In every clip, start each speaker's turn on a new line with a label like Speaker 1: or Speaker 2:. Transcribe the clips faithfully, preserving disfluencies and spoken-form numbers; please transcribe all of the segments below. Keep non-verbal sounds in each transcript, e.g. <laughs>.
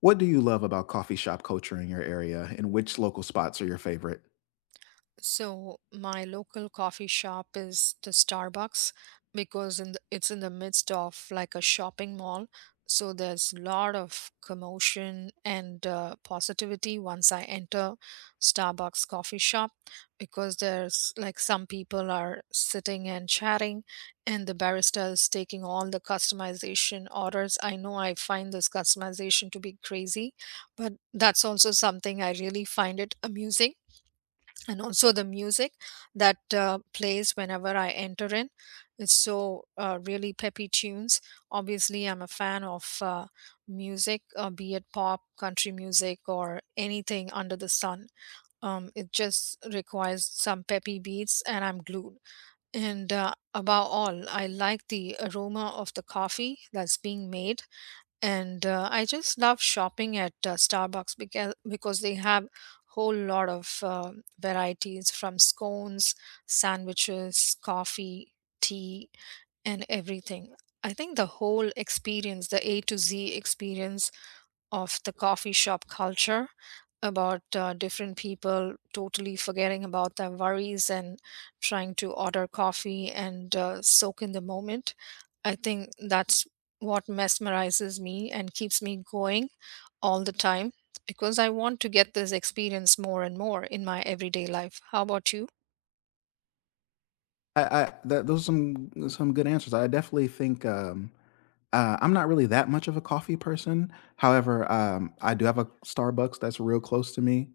Speaker 1: What do you love about coffee shop culture in your area, and which local spots are your favorite?
Speaker 2: So my local coffee shop is the Starbucks because in the, it's in the midst of like a shopping mall. So there's a lot of commotion and uh, positivity once I enter Starbucks coffee shop because there's like some people are sitting and chatting, and the barista is taking all the customization orders. I know I find this customization to be crazy, but that's also something I really find it amusing, and also the music that uh, plays whenever I enter in. It's so uh, really peppy tunes. Obviously, I'm a fan of uh, music, uh, be it pop, country music, or anything under the sun. Um, it just requires some peppy beats, and I'm glued. And uh, above all, I like the aroma of the coffee that's being made, and uh, I just love shopping at uh, Starbucks because because they have whole lot of uh, varieties from scones, sandwiches, coffee, tea, and everything. I think the whole experience, the A to Z experience, of the coffee shop culture about uh, different people totally forgetting about their worries and trying to order coffee and uh, soak in the moment. I think that's what mesmerizes me and keeps me going all the time because I want to get this experience more and more in my everyday life. How about you?
Speaker 1: I, I that those are some some good answers. I definitely think um, uh, I'm not really that much of a coffee person. However, um, I do have a Starbucks that's real close to me,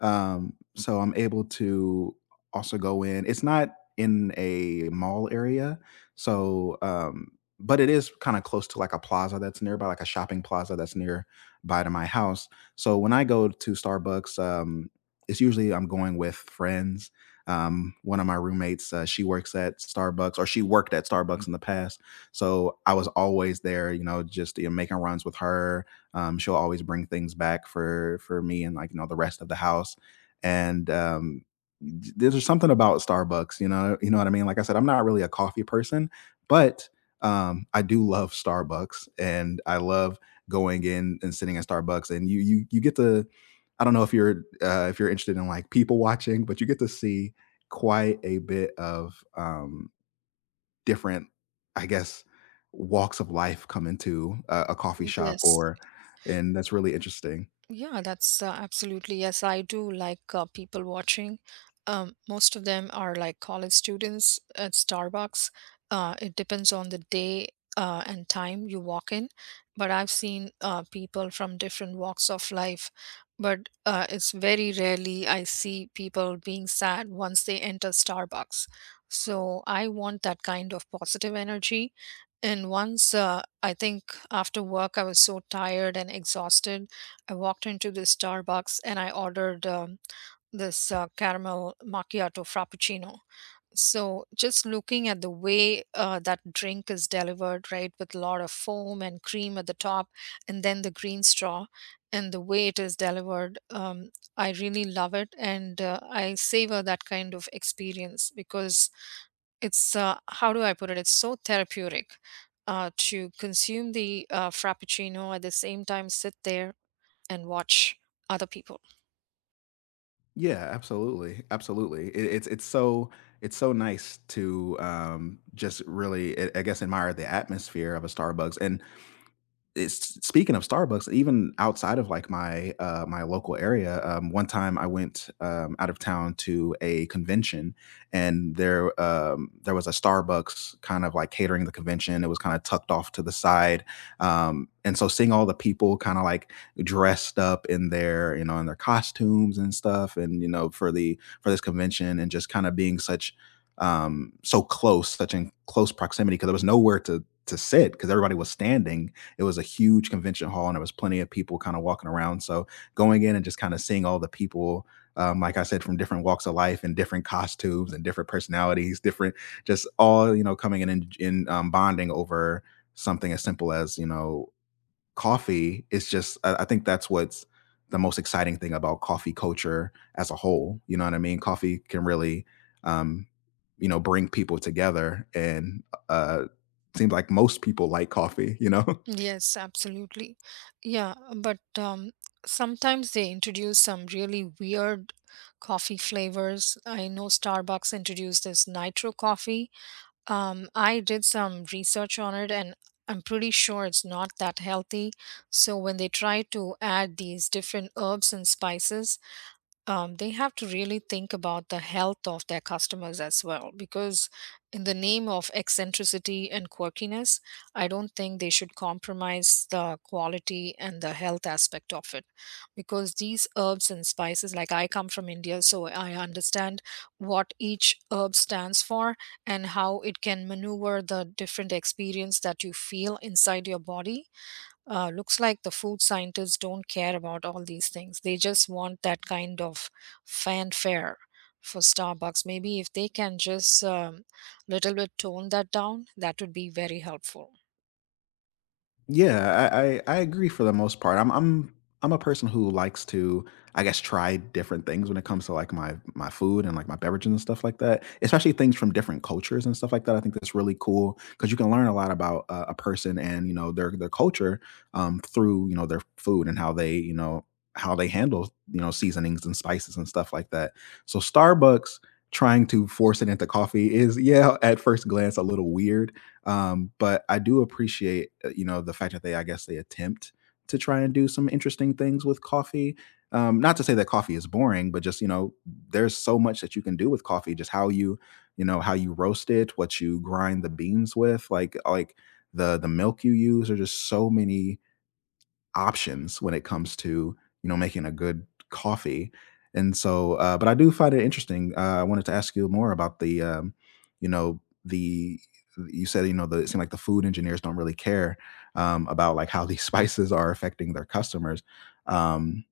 Speaker 1: um, so I'm able to also go in. It's not in a mall area, so um, but it is kind of close to like a plaza that's nearby, like a shopping plaza that's nearby to my house. So when I go to Starbucks, um, it's usually I'm going with friends, um, one of my roommates, uh, she works at Starbucks, or she worked at Starbucks in the past. So I was always there, you know, just you know, making runs with her. Um, she'll always bring things back for for me and like you know the rest of the house. And um, d- there's something about Starbucks, you know, you know what I mean. Like I said, I'm not really a coffee person, but um, I do love Starbucks, and I love going in and sitting at Starbucks, and you you you get to, I don't know if you're uh, if you're interested in like people watching, but you get to see quite a bit of um, different, I guess, walks of life come into a, a coffee shop,
Speaker 2: Yes.
Speaker 1: or and that's really interesting.
Speaker 2: Yeah, that's uh, absolutely. Yes, I do like uh, people watching. Um, most of them are like college students at Starbucks. Uh, it depends on the day uh, and time you walk in, but I've seen uh, people from different walks of life. But uh, it's very rarely I see people being sad once they enter Starbucks. So I want that kind of positive energy. And once, uh, I think after work, I was so tired and exhausted. I walked into this Starbucks and I ordered um, this uh, caramel macchiato frappuccino. So just looking at the way uh, that drink is delivered, right, with a lot of foam and cream at the top, and then the green straw, and the way it is delivered, um, I really love it, and uh, I savor that kind of experience because it's uh, how do I put it? It's so therapeutic uh, to consume the uh, frappuccino at the same time sit there and watch other people.
Speaker 1: Yeah, absolutely, absolutely. It, it's it's so, it's so nice to um, just really, I I guess, admire the atmosphere of a Starbucks, and it's, speaking of Starbucks, even outside of like my uh, my local area, um, one time I went, um, out of town to a convention, and there, um, there was a Starbucks kind of like catering the convention. It was kind of tucked off to the side, um, and so seeing all the people kind of like dressed up in their, you know, in their costumes and stuff, and you know for the for this convention, and just kind of being such, um so close, such in close proximity, because there was nowhere to to sit because everybody was standing. It was a huge convention hall, and there was plenty of people kind of walking around. So going in and just kind of seeing all the people, um, like I said, from different walks of life and different costumes and different personalities, different, just all, you know, coming in and, and um, bonding over something as simple as, you know, coffee. It's just, I, I think that's what's the most exciting thing about coffee culture as a whole. You know what I mean? Coffee can really, um, you know, bring people together, and uh seems like most people like coffee, you know. <laughs>
Speaker 2: Yes, absolutely. Yeah, but um, sometimes they introduce some really weird coffee flavors. I know Starbucks introduced this nitro coffee. Um, I did some research on it, and I'm pretty sure it's not that healthy. So when they try to add these different herbs and spices, um, they have to really think about the health of their customers as well, because in the name of eccentricity and quirkiness, I don't think they should compromise the quality and the health aspect of it, because these herbs and spices, like, I come from India, so I understand what each herb stands for and how it can maneuver the different experience that you feel inside your body. Uh, looks like the food scientists don't care about all these things. They just want that kind of fanfare for Starbucks. Maybe if they can just um, little bit tone that down, that would be very helpful.
Speaker 1: Yeah, I, I I agree for the most part. I'm I'm I'm a person who likes to, I guess, try different things when it comes to like my my food and like my beverages and stuff like that. Especially things from different cultures and stuff like that. I think that's really cool because you can learn a lot about uh, a person and you know their their culture, um, through you know their food and how they, you know, how they handle, you know, seasonings and spices and stuff like that. So Starbucks trying to force it into coffee is, yeah, at first glance a little weird, um, but I do appreciate, uh, you know, the fact that they, I guess, they attempt to try and do some interesting things with coffee. Um, not to say that coffee is boring, but just you know, there's so much that you can do with coffee. Just how you, you know, how you roast it, what you grind the beans with, like like the the milk you use. There's just so many options when it comes to, you know, making a good coffee. And so, uh, but I do find it interesting. Uh, I wanted to ask you more about the, um, you know, the, you said you know the, it seemed like the food engineers don't really care, um, about like how these <laughs> spices are affecting their customers. Um,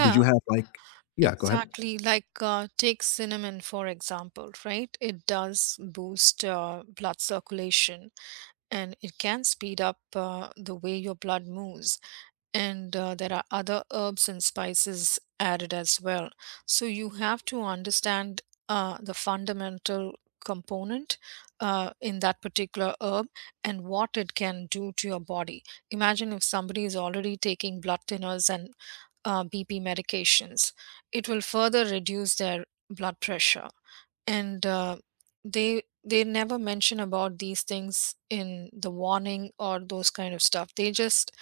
Speaker 1: did you have like, yeah? Go ahead.
Speaker 2: exactly. Like, uh, take cinnamon, for example, right? It does boost uh, blood circulation, and it can speed up uh, the way your blood moves. And uh, there are other herbs and spices added as well, so you have to understand uh, the fundamental component uh, in that particular herb and what it can do to your body. Imagine if somebody is already taking blood thinners and uh, BP medications, it will further reduce their blood pressure, and uh, they they never mention about these things in the warning or those kind of stuff. They just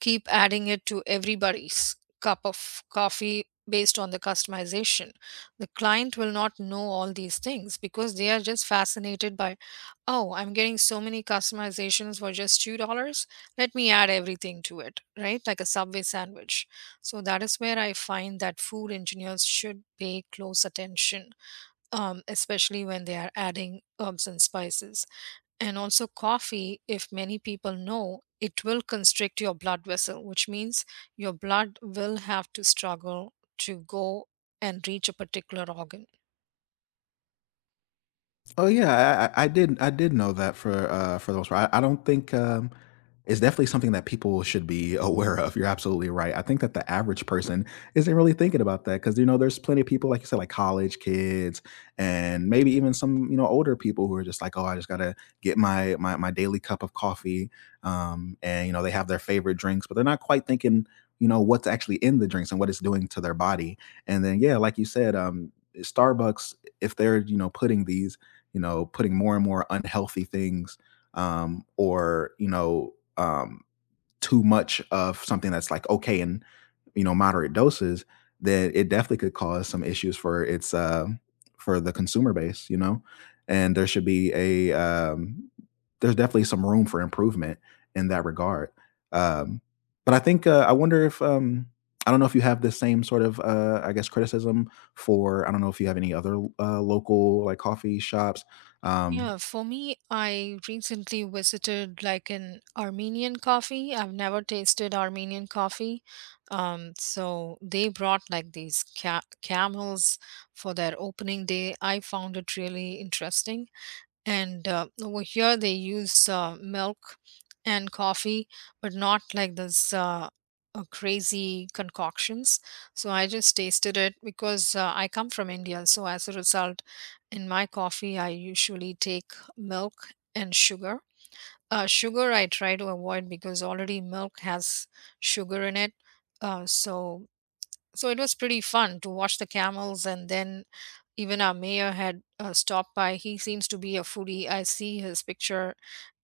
Speaker 2: keep adding it to everybody's cup of coffee based on the customization. The client will not know all these things because they are just fascinated by, oh, I'm getting so many customizations for just two dollars, let me add everything to it, right, like a Subway sandwich. So that is where I find that food engineers should pay close attention, um, especially when they are adding herbs and spices. And also, coffee, if many people know, it will constrict your blood vessel, which means your blood will have to struggle to go and reach a particular organ.
Speaker 1: Oh yeah, I, I I did. I did know that for uh, for the most part. I, I don't think, um, it's definitely something that people should be <laughs> aware of. You're absolutely right. I think that the average person isn't really thinking about that because you know there's plenty of people like you said, like college kids, and maybe even some, you know, older people who are just like, oh, I just gotta get my my my daily cup of coffee, um, and you know they have their favorite drinks, but they're not quite thinking, you know, what's actually in the drinks and what it's doing to their body. And then yeah, like you said, um, Starbucks, if they're, you know, putting these, you know, putting more and more unhealthy things, um, or, you know, um, too much of something that's like okay in, you know, moderate doses, then it definitely could cause some issues for its uh, for the consumer base, you know. And there should be a, um, there's definitely some room for improvement in that regard. Um, but I think uh, I wonder if, um, I don't know if you have the same sort of uh, I guess criticism for, I don't know if you have any other uh, local like coffee shops. Um,
Speaker 2: Yeah, for me, I recently visited like an Armenian coffee. I've never tasted Armenian coffee. Um, so they brought like these ca- camels for their opening day. I found it really interesting, and uh, over here they use uh, milk and coffee, but not like this uh, uh, crazy concoctions. So I just tasted it because uh, I come from India, so as a result, in my coffee I usually take milk and sugar. Uh, sugar I try to avoid because already milk has sugar in it. Uh, so so it was pretty fun to watch the camels, and then even our mayor had uh, stopped by. He seems to be a foodie. I see his picture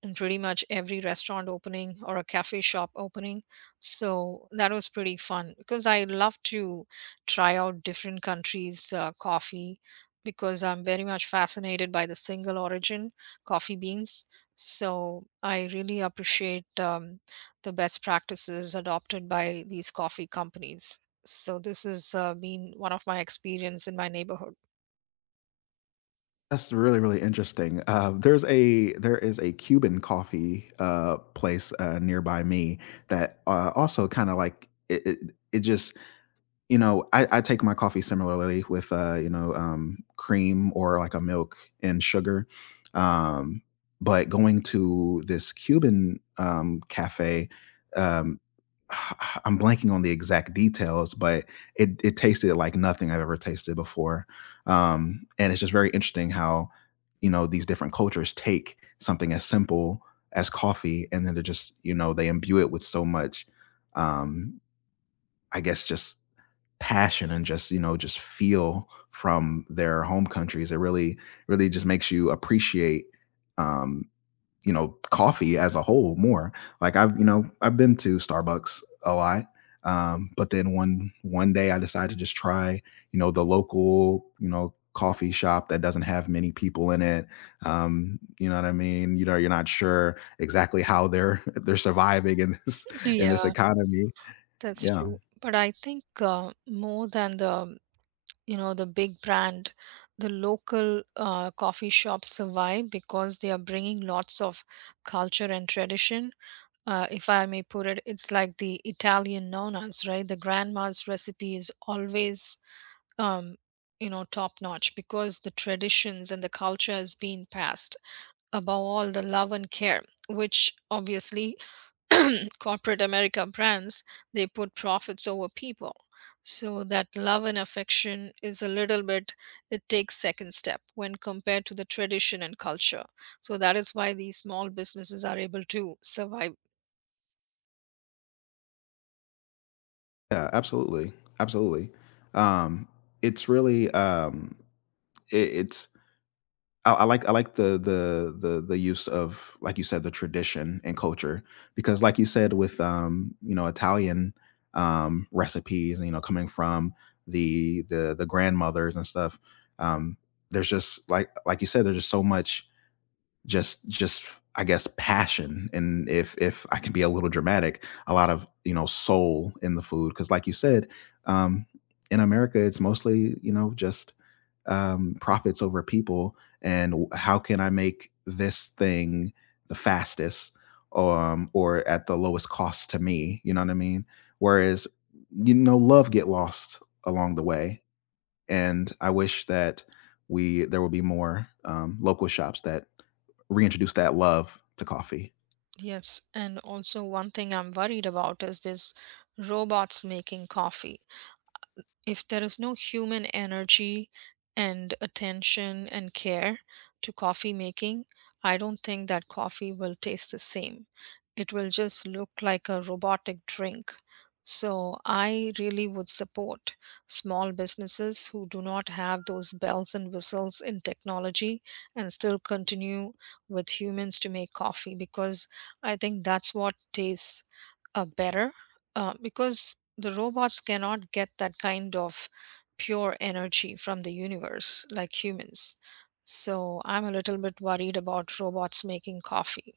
Speaker 2: in pretty much every restaurant opening or a cafe shop opening. So that was pretty fun because I love to try out different countries' uh, coffee, because I'm very much fascinated by the single origin coffee beans. So I really appreciate um, the best practices adopted by these coffee companies. So this has uh, been one of my experience in my neighborhood.
Speaker 1: That's really, really interesting. Uh, there's a, there is a Cuban coffee, uh, place uh, nearby me that uh, also kind of like it, it. It just, you know, I, I take my coffee similarly with, uh, you know, um, cream or like a milk and sugar. Um, but going to this Cuban um cafe, um <sighs> I'm blanking on the exact details, but it it tasted like nothing I've ever tasted before. Um, and it's just very interesting how, you know, these different cultures take something as simple as coffee, and then they just, you know, they imbue it with so much, um, I guess just passion and just, you know, just feel from their home countries. It really, really just makes you appreciate, um you know, coffee as a whole more. Like, I've you know, I've been to Starbucks a lot, um but then one one day I decided to just try, you know, the local, you know, coffee shop that doesn't have many people in it. um you know what I mean, you know you're not sure exactly how they're <laughs> they're surviving in this, in this
Speaker 2: Yeah,
Speaker 1: economy.
Speaker 2: that's
Speaker 1: Yeah.
Speaker 2: true. But I think uh, more than the, you know, the big brand, the local uh, coffee shops survive because they are bringing lots of culture and tradition. Uh, if I may put it, it's like the Italian nonas, right? The grandma's recipe is always um, you know, top notch because the traditions and the culture has been passed above all the love and care, which obviously <clears throat> corporate America brands, they put profits over people, so that love and affection is a little bit, it takes second step when compared to the tradition and culture. So that is why these small businesses are able to survive.
Speaker 1: Yeah, absolutely, absolutely. Um, it's really, um, I it's, I, I like, I like the the the the use of, like you said, the tradition and culture, because like you said with, um you know, Italian, um recipes, you know, coming from the the the grandmothers and stuff, um there's just like like you said, there's just so much, just just I guess, passion, and if if I can be a little dramatic, a lot of, you know, soul in the food. 'Cause like you said, um, in America it's mostly, you know, just, um profits over people, and w- how can I make this thing the fastest, um or at the lowest cost to me, you know what I mean? Whereas, you know, love get lost along the way, and I wish that, we there will be more, um, local shops that reintroduce that love to coffee.
Speaker 2: Yes, and also one thing I'm worried about is this robots making coffee. If there is no human energy and attention and care to coffee making, I don't think that coffee will taste the same. It will just look like a robotic drink. So I really would support small businesses who do not have those bells and whistles in technology and still continue with humans to make coffee because I think that's what tastes uh, better, uh, because the robots cannot get that kind of pure energy from the universe like humans. So I'm a little bit worried about robots making coffee.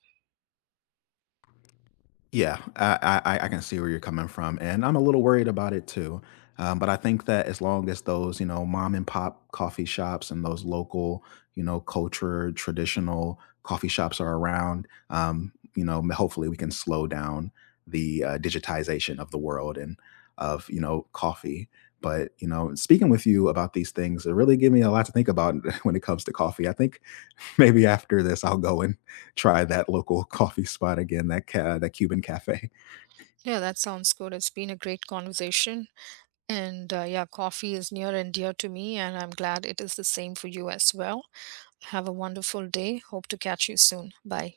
Speaker 1: Yeah, I, I I can see where you're coming from, and I'm a little worried about it too. Um, but I think that as long as those, you know, mom and pop coffee shops and those local, you know, culture traditional coffee shops are around, um, you know, hopefully we can slow down the uh, digitization of the world, and of, you know, coffee. But you know, speaking with you about these things, it really gave me a lot to think about <laughs> when it comes to coffee. I think <laughs> maybe after this, I'll go and try that local <laughs> coffee spot again, that ca- that Cuban cafe.
Speaker 2: Yeah, that sounds good. It's been a great conversation. And uh, yeah, coffee is near and dear to me, and I'm glad it is the same for you as well. Have a wonderful day. Hope to catch you soon. Bye.